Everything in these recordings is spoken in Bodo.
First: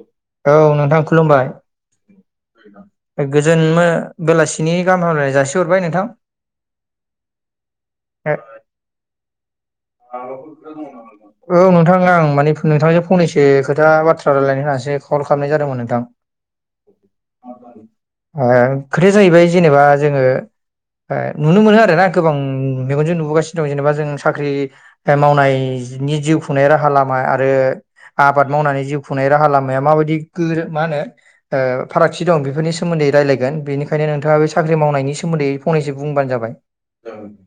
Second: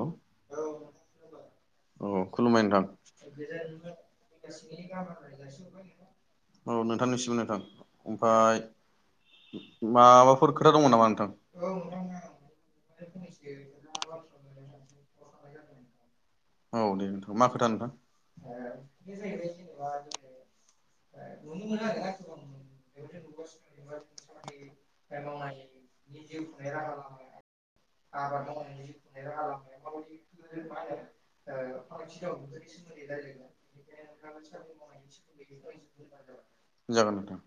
औ औ नोंथां खुलुमबाय। औ खुलुमबाय नोंथां गोजोनमो बेलासिनि गाहाम हामलायनाय जासिहरबाय नोंथां। औ नोंथांनिसिबो नोंथां ओमफाय। माबाफोर खोथा दंमोन नामा नोंथां औ नोंथां आं माने नोंथांजों फंनैसो खोथा बाथ्रा। रायलायनो होनासो कल खालामनाय जादोंमोन नोंथां औ दे नोंथां मा खोथा नोंथां ओ [unintelligible] फ्राय नुनो मोनो आरो ना गोबां मेगनजों नुबोगासिनो दं जेनेबा जोङो साख्रि बे मावनाय जिनि जिउ खुंनाय राहा लामा आरो आबाद मावनानै जिउ खुंनाय राहा लामाया माबायदि गोर मा होनो ओ फारागथि दं बेफोरनि सोमो मोन्दै रायलायगोन बेनिखायनो नोंथाङा बे साख्रि मावनायनि सोमोन्दै फंनैसो बुंबानो जाबाय जागोन नोंथां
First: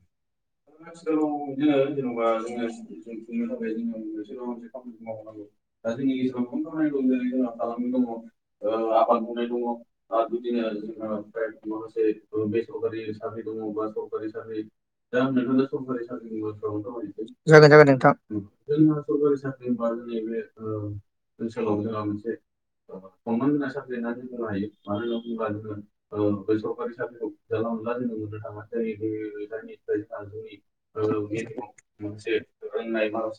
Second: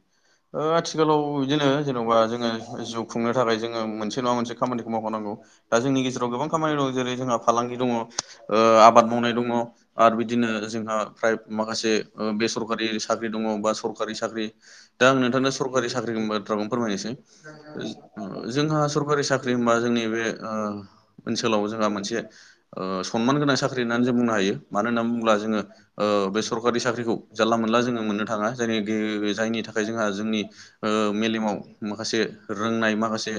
ओ आथिखालाव बिदिनो जे जोङो जिउ खुंनो थाखाय जोङो मोनसे नङा मोनसे खामानिखौ माव मावनांगौ दा जोंनि गेराव गोबां खामानि दं जेरै जोंहा फालांगि दङ ओ आबाद मावनाय दङ आरो बिदिनो जोंहा फ्राय माखासे बेसरकारि साख्रि दङ बा सरकारि साख्रि दा आं नोंथांनो सरखारि साख्रिनि बाथ्राखौनो फोरमायनोसै जागोन जागोन नोंथां जोंहा सरकारि साख्रि हमबा जोंनि बे ओ ओनसोलाव जोंहा मोनसे ओ‌ सनमान गोनां साख्रि होननानै जों बुंनो हायो मानो होनना नोब्ला जोङो बे सरकारि साख्रिखौ जानला मोनला जोङो मोननो थाङा [unintelligible] जायनि थाखाय जोंहा जोंनि ओ मेलेमाव माखासे रोंनाय माखासे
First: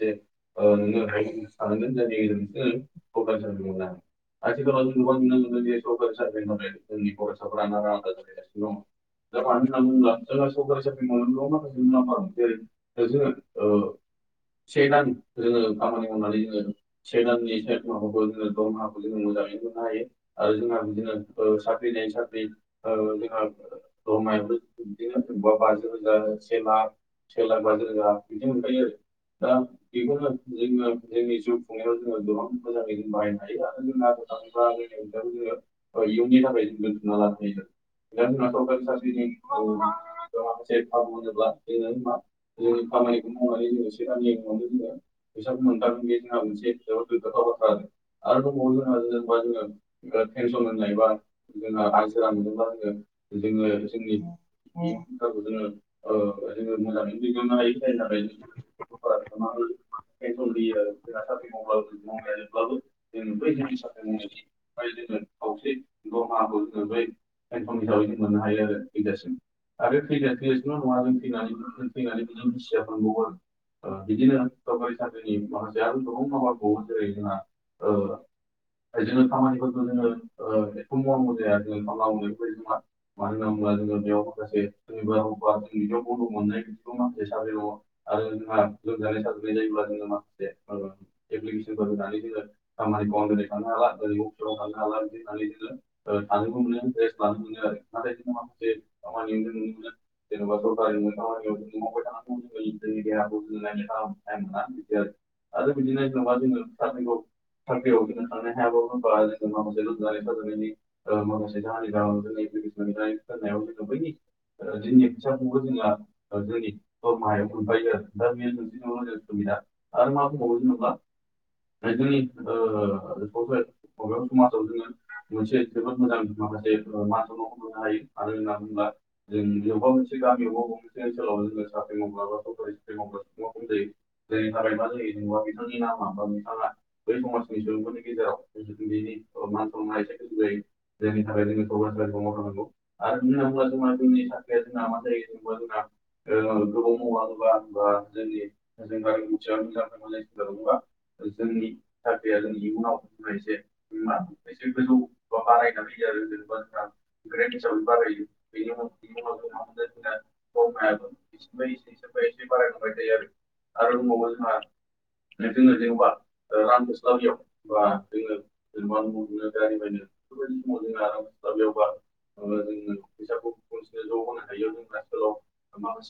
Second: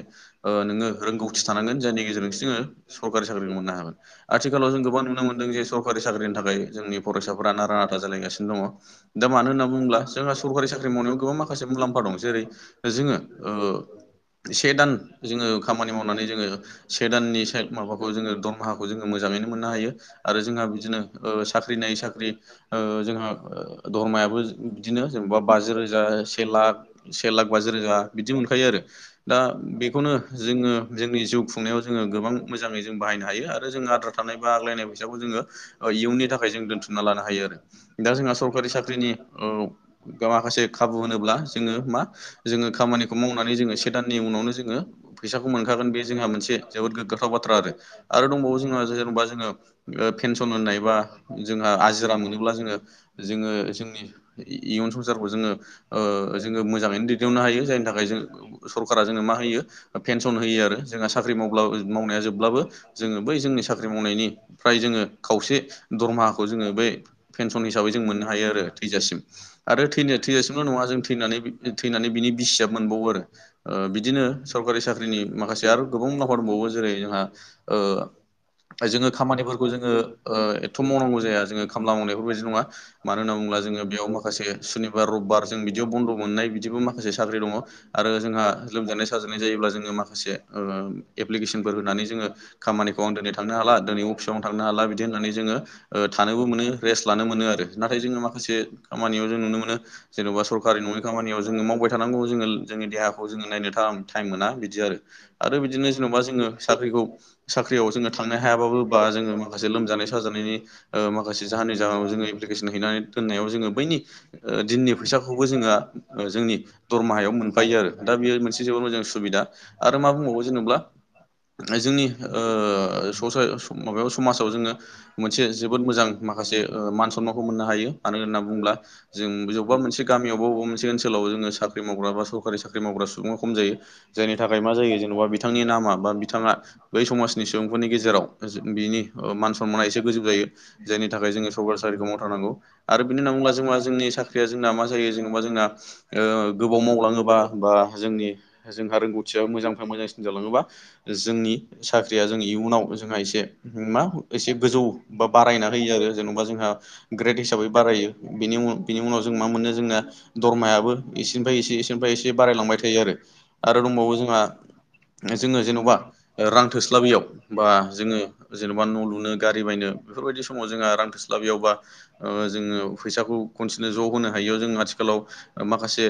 ओ नोंङो रोंगौ थि थानांगोन जायनि गेजेरजोंसो जोङो सरकारि साख्रिखौ मोननो हागोन आथिखालाव जों गोबां नुनो मोनदों जे सरकारि साख्रिनि थाखाय जोंनि फरायसाफोरा नारा नाथा जालायगासिनो दङ दा मानो होनना बुङोब्ला जोंहा सरकारि साख्रि मावनायाव गोबां माखासे मुलामफा दं जेरै जोङो ओ से दान जोङो खामानि माव माने जोङो से दाननि से माबाखौ जोङो दरमाहाखौ जोङो मोजाङैनो मोननो हायो आरो जोंहा बिदिनो ओ साख्रि नायै साख्रि ओ जोंहा धर्मायाबो बिदिनो जेनेबा बाजि रोजा ओ से लाख से लाख बाजि रोजा बिदि मोनखायो आरो दा बेखौनो जोङो जोंनि जिउ खुंनायाव जोङो गोबां मोजाङै जों बाहायनो हायो आरो जों आद्रा थानाय बा आग्लायनाय फैसाबो जोङो ओ इयुननि थाखाय जों दोनथुमना लानो हायो आरो दा जोंहा सरकारि साख्रिनि माखासे खाबु होनोब्ला जोङो मा जोङो खामानिखौ मावनानै जोङो से दाननि उनावनो जोङो फैसाखौ मोन थागोन बे जोंहा मोनसे जोबोद गोग्गाथाव बाथ्रा आरो आरो दंबावो जोंहा जेनबा जोङो पेनसन एबा जोङो आजिरा मोनोब्ला जोङो जोङो जोंनि इइ इयुन संसारखौ जोङो ओ जोङो मोजाङैनो दैदनो हायो जायनि थाखाय जों सरकारा जोङो मा होयो ओ पेनस सन होयो आरो जोंहा साख्रि मावब्ला मावनाया जोबब्लाबो जोङो बै जोंनि साख्रि मावनायनिफ्राय जोङो खावसे दरमाहाखौ जोङो बै पेेनसन हिसाबै जों मोननो हायो आरो थैजासिम आरो थैनाय थैजासिमल' नङा जों थैनानै थैनानै बिनि बिसियाबो मोनबावो आरो बिदिनो सरकारि साख्रि माखासे आरो गोबां [unintelligible] दंबावो जेरै जोंहा ओ जोङो खामानिफोरखौ जोङो ओ एथ' मावनांगौ जाया जोङो खामला मावनायफोरबायदि नङा मानो होनना बुङोब्ला जोङो बेयाव माखासे सनिबार रबार जों बिदियाव बन्द' मोननाय बिदि साख्रि दङ आरो जोंहा लोमजानाय साजानाय जायोब्ला जों जोङो माखासे ओ एप्लिकेसनफोर होनानै जोङो खामानिखौ आं दिनै थांनो हाला दिनै अफिसावनो थांनो हाला बिदि होननानै जोङो थानोबो मोनो रेस्ट लानो मोनो आरो नाथाय जोङो माखासे खामानियाव जों नुनो मोनो जेन'बा सरकारि नङि खामानियाव जोङो मावबाय थानांगौ जोङो जोंनि देहाखौ जोङो नायनो टाइम मोना बि दि आरो आरो बिदिनो जेन'बा जोंनो साख्रिखौ साख्रियाव जोङो थांनो हायाबाबो बा जोंनो माखासे लोमानाय साजानायनि ओ माखासे जाहनि जाहोनाव जोङो एप्लिकेसन हैनानै दोननायाव जोङो बैनि ओ दिननि फैसाखौबो जोङो जोंनि दरमाहायाव मोनफायो आरो दा बेयो मोनसे जोबोद मोजां सुबिदा आरो मा बुंबावो जेनब्ला ओ जोंनि ओ ससाय माबायाव समाजाव जोङो मोनसे जोबोद मोजां माखासे मान सनमानखौ मोननो हायो मानो होनना बुङोब्ला जों बबेबा मोनसे गामियावबा बबेबा मोनसे ओनसोलाव जोङो साख्रि मावग्रा बा सरखारि साख्रि मावग्रा सुबुङा खम जायो नि थाखाय मा जायो जेनबा बिथांनि नामा बा बिथाङा बै समाजनि सुबुंफोरनि गेजेराव जो बिनि मान सनमाना एसे गोजौ जायो जायनि थाखाय जोङो सरकारी साखारिखौ मावथारनांगौ आरो बेदि होनना बुोब्ला जों जोंनि सा साख्रिया जोंना मा जायो जेनबा जोंना गोबाव मावलाङोबा बा जोंनि जोंहा रोंगौथिया मोजांनिफ्राय मोजांसिन जालाङोबा जोंनि साख्रिया जों इयुनाव जोंहा एसे मा एसे गोजौ बा बारायना होयो आरो जेन'बा जोंहा ग्रेड हिसाबै बारायो बेनि उनाव बेनि उनाव जों मा मोनो जोंना द एसेनिफ्राय एसे एसेनिफ्राय एसे बारायलांबाय थायो आरो दंबावो जोंहा [unintelligible] जोङो जेन'बा रां थोस्लाबैयाव बा जोङो जेन'बा न' लुनो गारि बायनो बेफोरबायदि समाव जोंहा रां थोस्लाबियाव बा जोङो फैसाखौ खनसेनो ज' होनो हायैयाव जों आथि खालाव माखासे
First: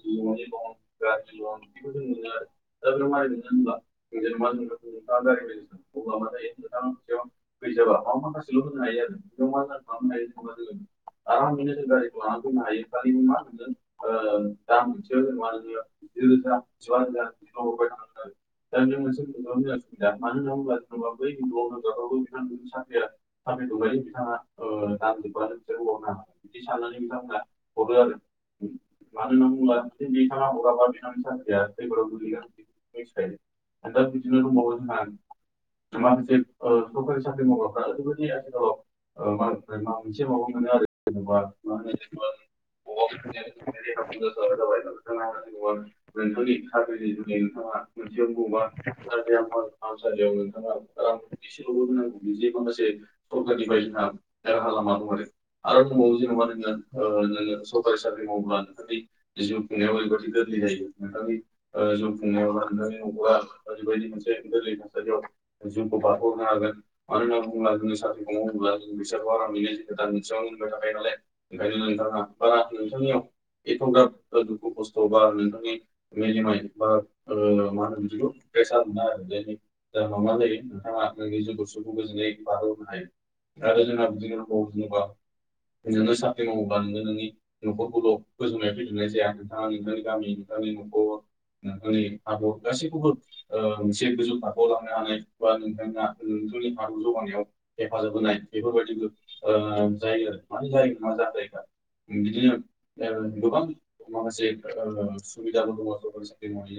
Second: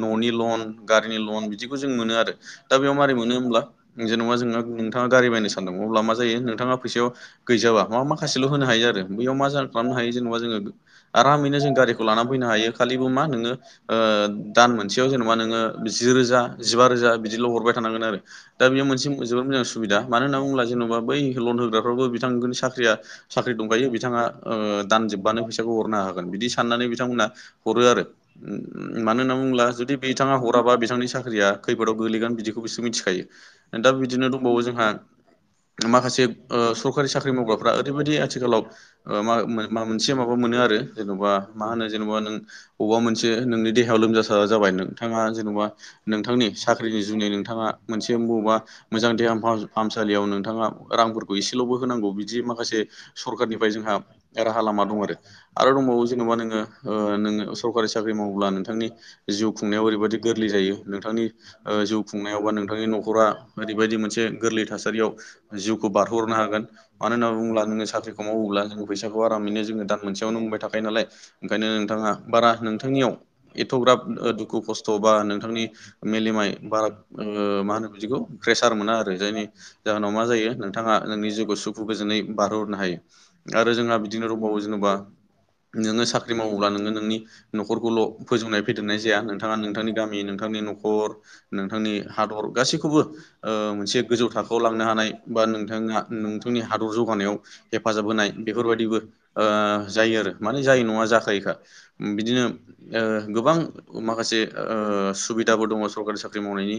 न'नि लन गारिनि लन बिदिखौ जों मोनो आरो दा बेयाव मारै मोनो होनोब्ला जेन'बा जोंना नोंथाङा गारि बायनो सानदों अब्ला मा जायो नोंथाङा फैसायाव गैजाबा मा माखासेल' होनो हायो आरो बेैयाव मा ज खालामनो हायो जेनेबा जोङो आरामैनो जों गारिखौ लानानानै फैनो हायो खालिबो मा नोङो ओ दान मोनसेयाव जेनेबा नोङो जि रोजा बा रोजा बिदिल' हरबाय थानांगोन आरो दा बेयो मोनसे जोबोद मोजां सुबिदा मानो होननानै बुङोब्ला जेन'बा बै लन होग्रा फोराबो बिथां साख्रिया साख्रि दंखायो बिथाङा ओ दानजोबबानो फैसाखौ हरनो हागोन बिदि साननानै नै बिथां मोनहा हरो आरो मानोना होननानै बुङोब्ला जुदि बिथाङा हराबा बिथांनि साख ख्रिया खैफोदाव गोलैगोन बिदिखौ बिसोर मिथिखायो। दा बिदिनो दंबावो जोंहा माखासे ओ सरकारि साख्रि मावग्राफ्रा ओरैबायदि आथिखालाव मा मोनसे माबा मोनसे बिदिनो आरो जेनबा मा होनो जेनबा नों अबा मोनसे नोंनि देहायाव लोमजा जाबाय नोंथाङा जेन'बा नोंथांनि साख्रिनि जुनै नोंथाङा मोनसे बबेबा मोजां देहा फाहामसालियाव नोंथाङा रां एल'बो होनांगौ बिदि माखासे सरखारनिफ्राय जोंहा राहा लामा दं आरो। आरो दंबावो जेनेबा नोङो ओ नोङो सरकारि साख्रि मावोब्ला नोंथांनि जिउ खुंनायाव ओरैबदि गोरलै जायो नोंथांनि ओ जिउ खुंनायाव बा नोंथांनि न'खरा ओरैबायदि मोनसे गोरलै थासारियाव जिउखौ बारहोहरनो हागोन मानो होनना बुङोब्ला जोङो साख्रिखौ मावोब्ला जों फैसाखौ आरामैनो जोङो दान मोनसेयावनो आरामै मोनबाय थाखायोनालाय। ओंखायनो नोंथाङा बारा नोंथांनियाव एथ'ग्राब दुखु खस्थ' बा नोंथांनि मेलेमै बारा ओ मा होनो बिदिखौ प्रेसार मोना आरो जायनि जाहोनाव मा जायो नोंथाङा नोंनि जिउखौ सुखु गोजोनै बारहोहरनो हायो आरो जोंहा बिदिनो रबाव जेनेबा नोङो साख्रि मावोब्ला नोङो नोंनि न'खरखौल' फोजौनाय फेदेरनाय जाया नोंथाङा नोंथांनि गामि नोंथांनि न' खर नोंथांनि हादर गासैखौबो ओ मोनसे गोजौ थाखोआव लांनो हानाय बा नोंथां नोंथांनि हादर जौगानायाव हेफाजाब होनाय बेफोरबायाददिबो ओ जायो आरो माने जायो नङा नङा जाखायो खा बिदिनो ओ गोबां माखासे सुबिदा बो दङ सरकारि साख्रि मावनायनि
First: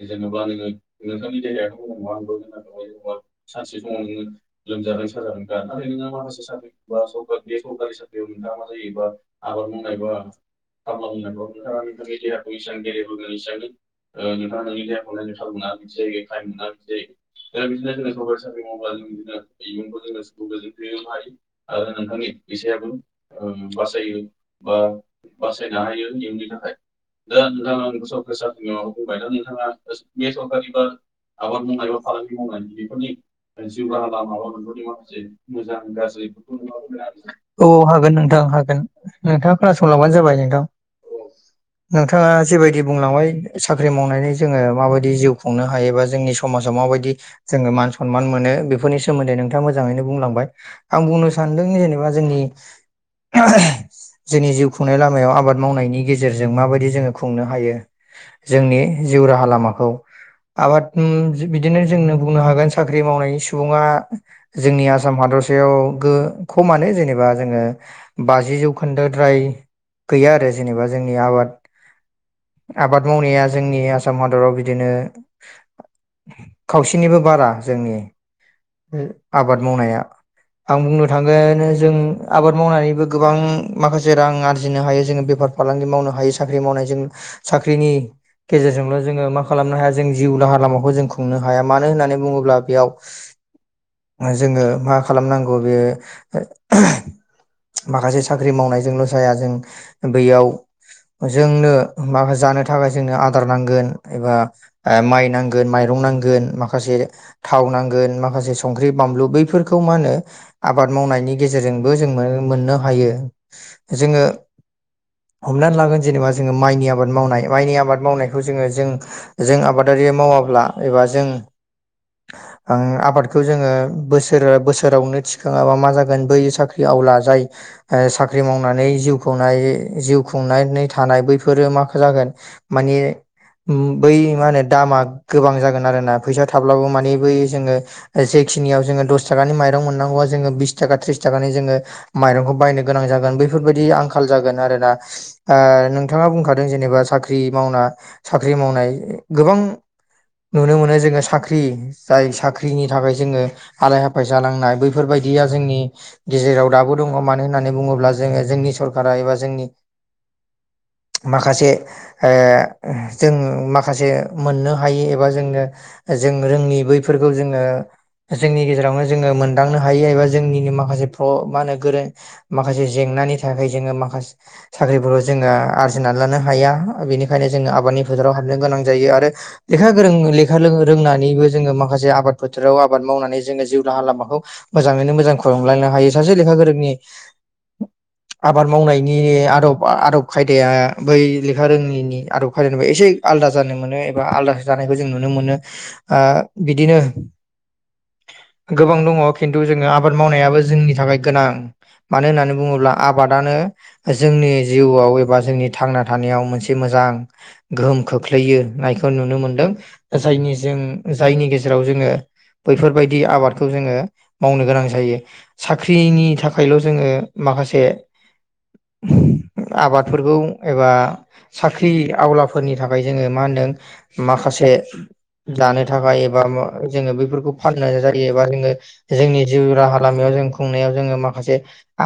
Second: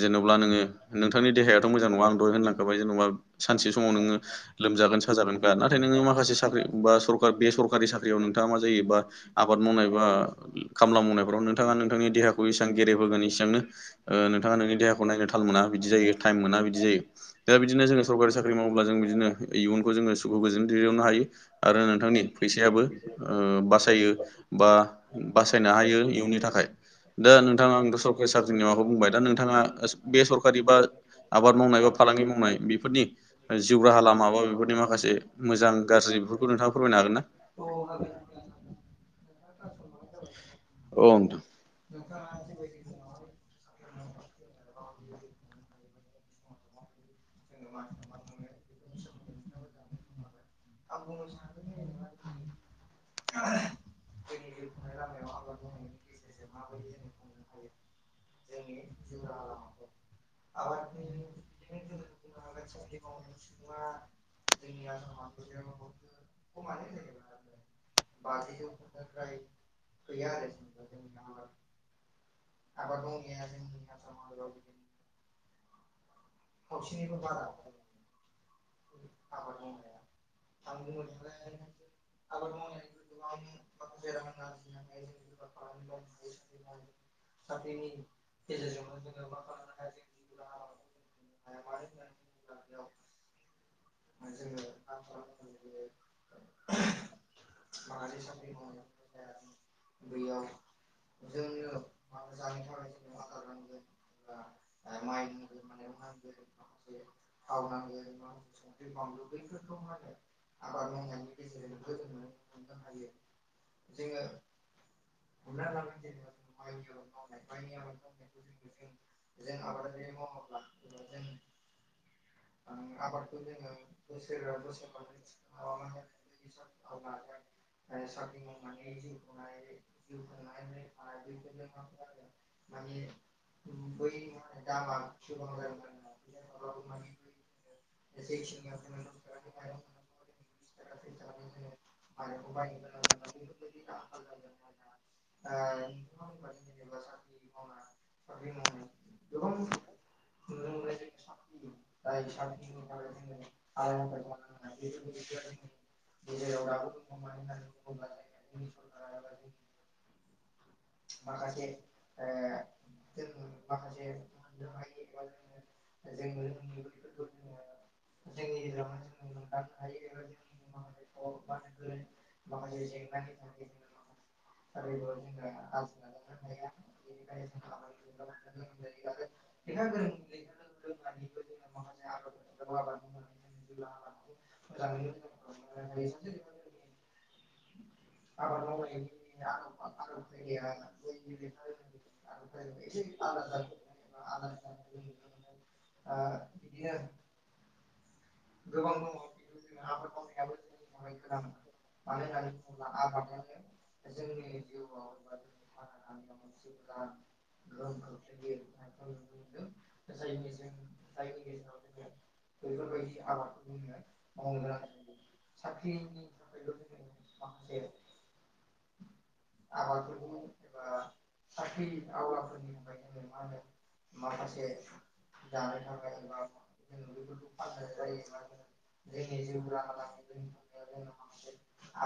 जेन'ब्ला नोङो नोंथांनि देहायाथ' मोजां नङा आं दहाय होनलांखाबाय जेन'बा सानसे समाव नोङो लोमजागोन साजागोनखा नाथाय नोङो माखासे साख्रि बा सरकारनि सरकारनि साख्रियावनो नोंथाङा मा जायो बा आबाद मावनाय बा खामला मावनायफ्राव नोंथाङा नोंथांनि देहाखौ इसां गेरेब होगोन नोंथाङा नोंनि देहाखौ नायनो थाल मोना बिदि जायो टाइम मोना बिदि जायो दा बिदिनो नो जोङो सरकारि साख्रि मावोब्ला जों बिदिनो इयुनखौ जोङो सुखु गोजोन दैदेननो हायो आरो नोंथांनि फैसायाबो बो ओ बासायो बा बासायनो हायो इउनि थाखाय दा नों थाङा आंथ' सरकारि साख्रिनि माबाखौ बुंबाय दा नोंथाङा बे सरखारि बा आबाद मावनाय बा फालांगि मावनाय बेफोरनि जिउ राहा लामा बा बेफोरनि माखासे मोजां गाज्रि बेफोरखौ नोंथाङा फोरमायनो हागोन ना? औ हागोन नोंथां हागोन। नोंथाङा खोनासंलांबानो जाबाय नोंथां। औ नोंथां नोंथाङा जेबायदि बुंलांबाय साख्रि मावनानै जोङो माबायदि जिउ खुंनो हायोबा जोंनि समाजाव माबायदि जोङो मान सनमान मोनो बेफोरनि सोमोन्दै नोंथाङा मोजाङैनो बुंलांबाय। आं बुंनो सानदों जेनेबा जोंनि जोंनि जिउ खुंनाय लामायाव आबाद मावनायनि गेजेरजों माबायदि जोङो खुंनो हायो जोंनि जिउ राहा लामाखौ। आबाद बिदिनो जोंनो बुंनो हागोन साख्रि मावनायनि सुबुङा जोंनि आसाम हादर दरसायाव गो खमानो जेनेबा जोङो बाजि जौ खोन्दोद्राय गैया आरो जेनेबा जोंनि आबाद आबाद मावनाया जोंनि आसाम हादराव बिदिनो खावसेनिबो बारा जोंनि आबाद मावनाया आं बुंनो थांगोन जों आबाद मावनानैबो गोबां माखासे रां आरजिनो हायो, जोङो बेफार फालांगि मावनो हायो साख्रि मावनायजों साख्रिनि गेजेर जोंल' जोङो मा खालामनो हाया जों जिउ दाहार लामाखौ जों खुंनो हाया मानो होन्नानै बुङोब्ला बेयाव जोङो मा खालामनांगौ बे माखासे साख्रि मावनायजोंल' जाया जों बैयाव जोंनो माखासे जानो थाखाय जोंनो आदार नांगोन एबा माइ नांगोन माइरं नांगोन माखासे थाव नांगोन माखासे संख्रि बानलु बैफोरखौ मा होनो आबाद मावनायनि गेजेरजोंबो जों मोननो हायो। जोङो हमनानै लागोन जेनेबा जोङो माइनि आबाद मावनाय माइनि आबाद मावनायखौ जोङो जों जों आबादारि बे मावाब्ला एबा जों आबादखौ जोङो बोसोर बोसोरावनो थिखाङाबा मा जागोन बै साख्रि आवला जाय ओ साख्रि मावनानै जिउ खुंनाय जिउ खुंनानै थानाय बैफोरो माखो जागोन मान बे बै मा होनो दामा गोबां जागोन आरोना फैसा थाब्लाबो माने बै जोङो जेखिनियाव जोङो दस थाखानि माइरं मोननांगौआ जोङो बिस थाखा थ्रिस थाखानि जोङो माइरंखौ बायनो गोनां जागोन बेैफोरबायाददि आंखाल जागोन आरोना नोंथाङा बुंखादों जेनेबा साख्रि मावनाय साख्रि मावनाय गोबां नुनो मोनो जोङो साख्रि जाय सा साख्रिनि थाखाय जोङो हालाय हाफाय जानांनाय बैफोरबायदिया जोंनि गेजेराव दाबो दङ मानो होननानै अब्ला जोङो जोंनि सरकारा एबा जोंनि माखासे ओ जों माखासे मोननो हायो एबा जोंनो जों रोङि बैफोरखौ जोङो जोंनि गेजेरावनो जोङो मोनदांनो हायो एबा जोंनिनो माखासे प्र मा होनो गोरों माखासे जेंनानि थाखाय जोङो माखासे साख्रिफोराव जोंहा होनानै लानो हाया बेनिखायनो जोङो आबादनि फोथाराव हाबनो गोनां जायो आरो लेखा गोरों लेखा ओंनानैबो जोङो माखासे आबाद फोथोराव आबाद मावनानै जोङो जिउ राहा लामाखौ मोजाङैनो मोजां खुंलांलायनो। हायो सासे लेखा गोरोंनि आबाद मावनायनि आदब आदब खायदाया बै लेखा रोङैनि आदब खायदानिफ्राय एसे आलादा जानो मोनो एबा आलदा जानायखौ जों नुनो मोनो। मोनो ओ बिदिनो गोबां दङ खिन्थु जोङो आबाद मावनायाबो जोंनि थाखाय गोनां मानो होननानै बुङोब्ला आबादानो जोंनि जिउआव बा जोंनि थांना थानायाव मोनसे मोजां गोहोम खोख्लैयोनायखौ नुनो मोनदों। जायनि जों जायनि गेजेराव जोङो बैफोरबायदि आबादखौ जोङो मावनो गोनां जायो। साख्रिनि थाखायल' जोङो माखासे आबाद गौ एबा साख्रि आवलाफोरनि थाखाय जोङो मा होनदों माखासे दानो थाखाय एबा जोङो बेफोरखौ फाननो जायो एबा जोङो जोंनि जिउ राहा लामायाव जिउ खुंनायाव जोङो माखासे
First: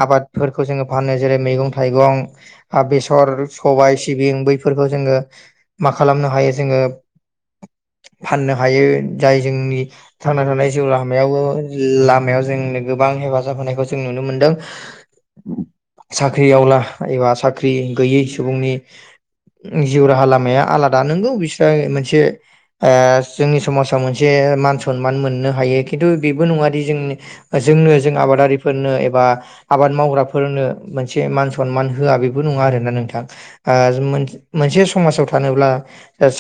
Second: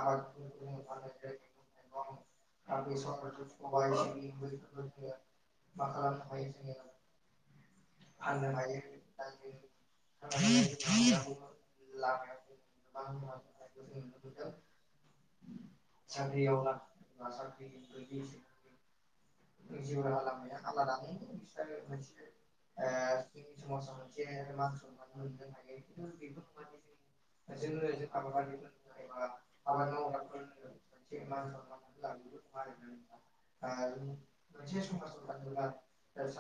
आबादफोरखौ जोङो फाननाय जेरै मेगं-थाइगं आब बेसर सबाय सिबिं बैफोरखौ जोङो मा खालामनो हायो जोङो [inaudible] फाननो हायो जाय जोंनि थांना थानाय जिउ लामायावबो लामायाव जोंनो गोबां हेबा जाफानायखौ जों नुनो मोनदों साख्रि आवला एबा साख साख्रि गैयै सुबुंनि जिउ राहा लामाया आलादा नंगौ बिसोरो मोनसे आ जोंनि समाजाव मोनसे मान सनमान मोननो हायो खिन्थु बेबो नङादि जोंनि जोंनो जों आबादारिफोरनो एबा आबाद मावग्राफोरनो मोनसे मान सनमान होआ बेबो नो नङा आरोना नोंथां ओ मो-मोनसे समाजाव थानोब्ला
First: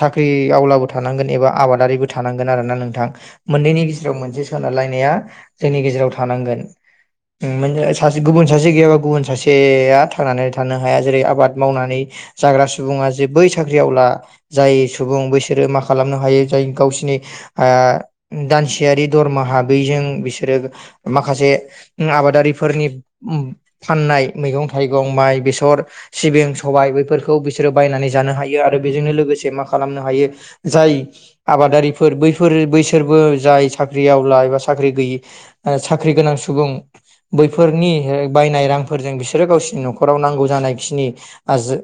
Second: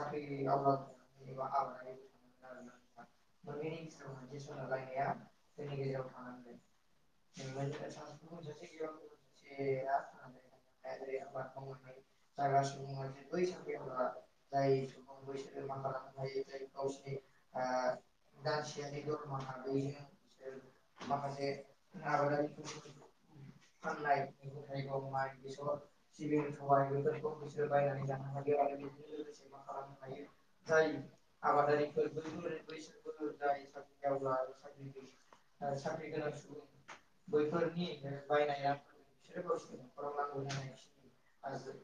साख्रि आवलाबो था नांगोन एबा आबादारिबो थानांगोन आरोना नोंथां मोननैनि गेजेराव मोनसे सोनारलायनाय जोंनि गेजेराव। हानांगोन ओमोन सासे गुबुन सासे गैयाबा गुबुन सासेया थांनानै थानो हाया जेरै- आबाद मावनानै जाग्रा सुबुङा जे बै साख्रियाव ला जाय सुबुं बैसोरो मा खालामनो हायो जाय गावसिनि ओ दानसेयारि धरमाहा बैजों बिसोरो माखासे आबादारिफोरनि फाननाय मैगं थाइगं माइ बेसा थर सिबिं सबाय बेैफोरखौ बिसोरो बायनानै जानो हायो आरो बेजोंनो लोगोसे मा खालामनो हायो। जाय आबादारिफोर बैफोरो बैसोरबो जाय साख्रियावला एबा साख्रि गैयि साख्रि गोनां सुबुं बैफोरनि ओ बायनाय रांफोरजों बिसोरो गावसिनि न'ख खराव नांगौ जानायखिनि आजो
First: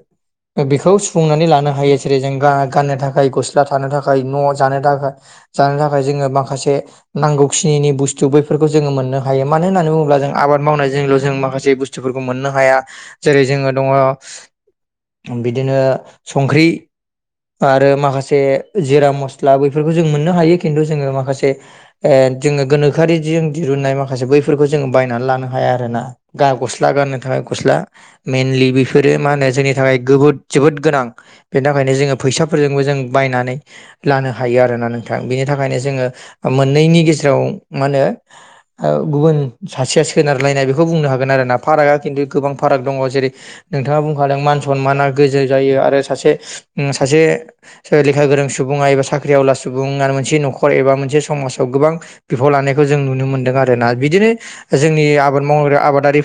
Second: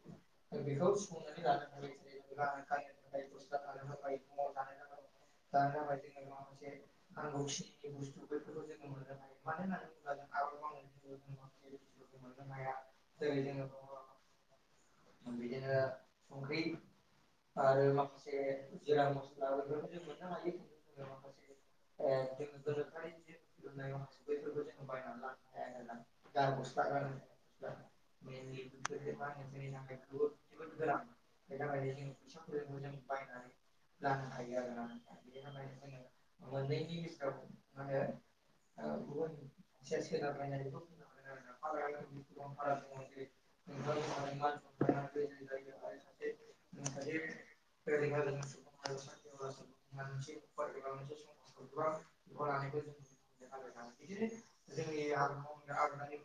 ओ बेखौ सुफुंनानै लानो हायो जेरै जों गा-गाननो थाखाय गस्ला थानो थाखाय न' जानो थाखा जानो थाखाय जोङो माखासे नांगौखिनिनो बुस्थु बैफोरखौ जोङो मोननो हायो। मानो होननानै बुङोब्ला जों आबाद मावनायजोंल' जों माखासे बुस्थुफोरखौ मोननो हाया जेरै जोङो दङ बिदिनो संख्रि आरो माखासे जिरा मस्ला बैफोरखौ जों मोननो हायो खिन्थु जोङो माखासे ओ जोङो गोनोखोआरि जों दिरुननाय माखासे बैफोरखौ जों बाय नानै लानो हाया आरोना बा गस्ला गाननो थाखाय गस्ला मेइनलि बेफोरो मा होनो जोंनि थाखाय गोबोद जोबोद गोनां बेनि थाखायनो जोङो फैसाफोरजोंबो जों बाय नानै लानो हायो आरोना नोंथां बिनि थाखायनो जोङो मोननैनि गेजेराव मा होनो ओ गुबुन सासेया सोनारलायनाय बेखौ बुंनो हागोन आरो ना फारागआ खिन्थु गोबां फाराग दङ जेरै नोंथाङा बुंखादों मान सनमाना गोजौ जायो आरो सासे उम सासे सो लेखा गोरों सुबुङा एबा साख्रि आवला सुबुङा मोनसे न'खर एबा मोनसे समाजाव गोबां बिफाव ला नायखौ जों नुनो मोन्दों आरो ना बिदिनो जोंनि आबद मावग्रा आबादारिफ्रा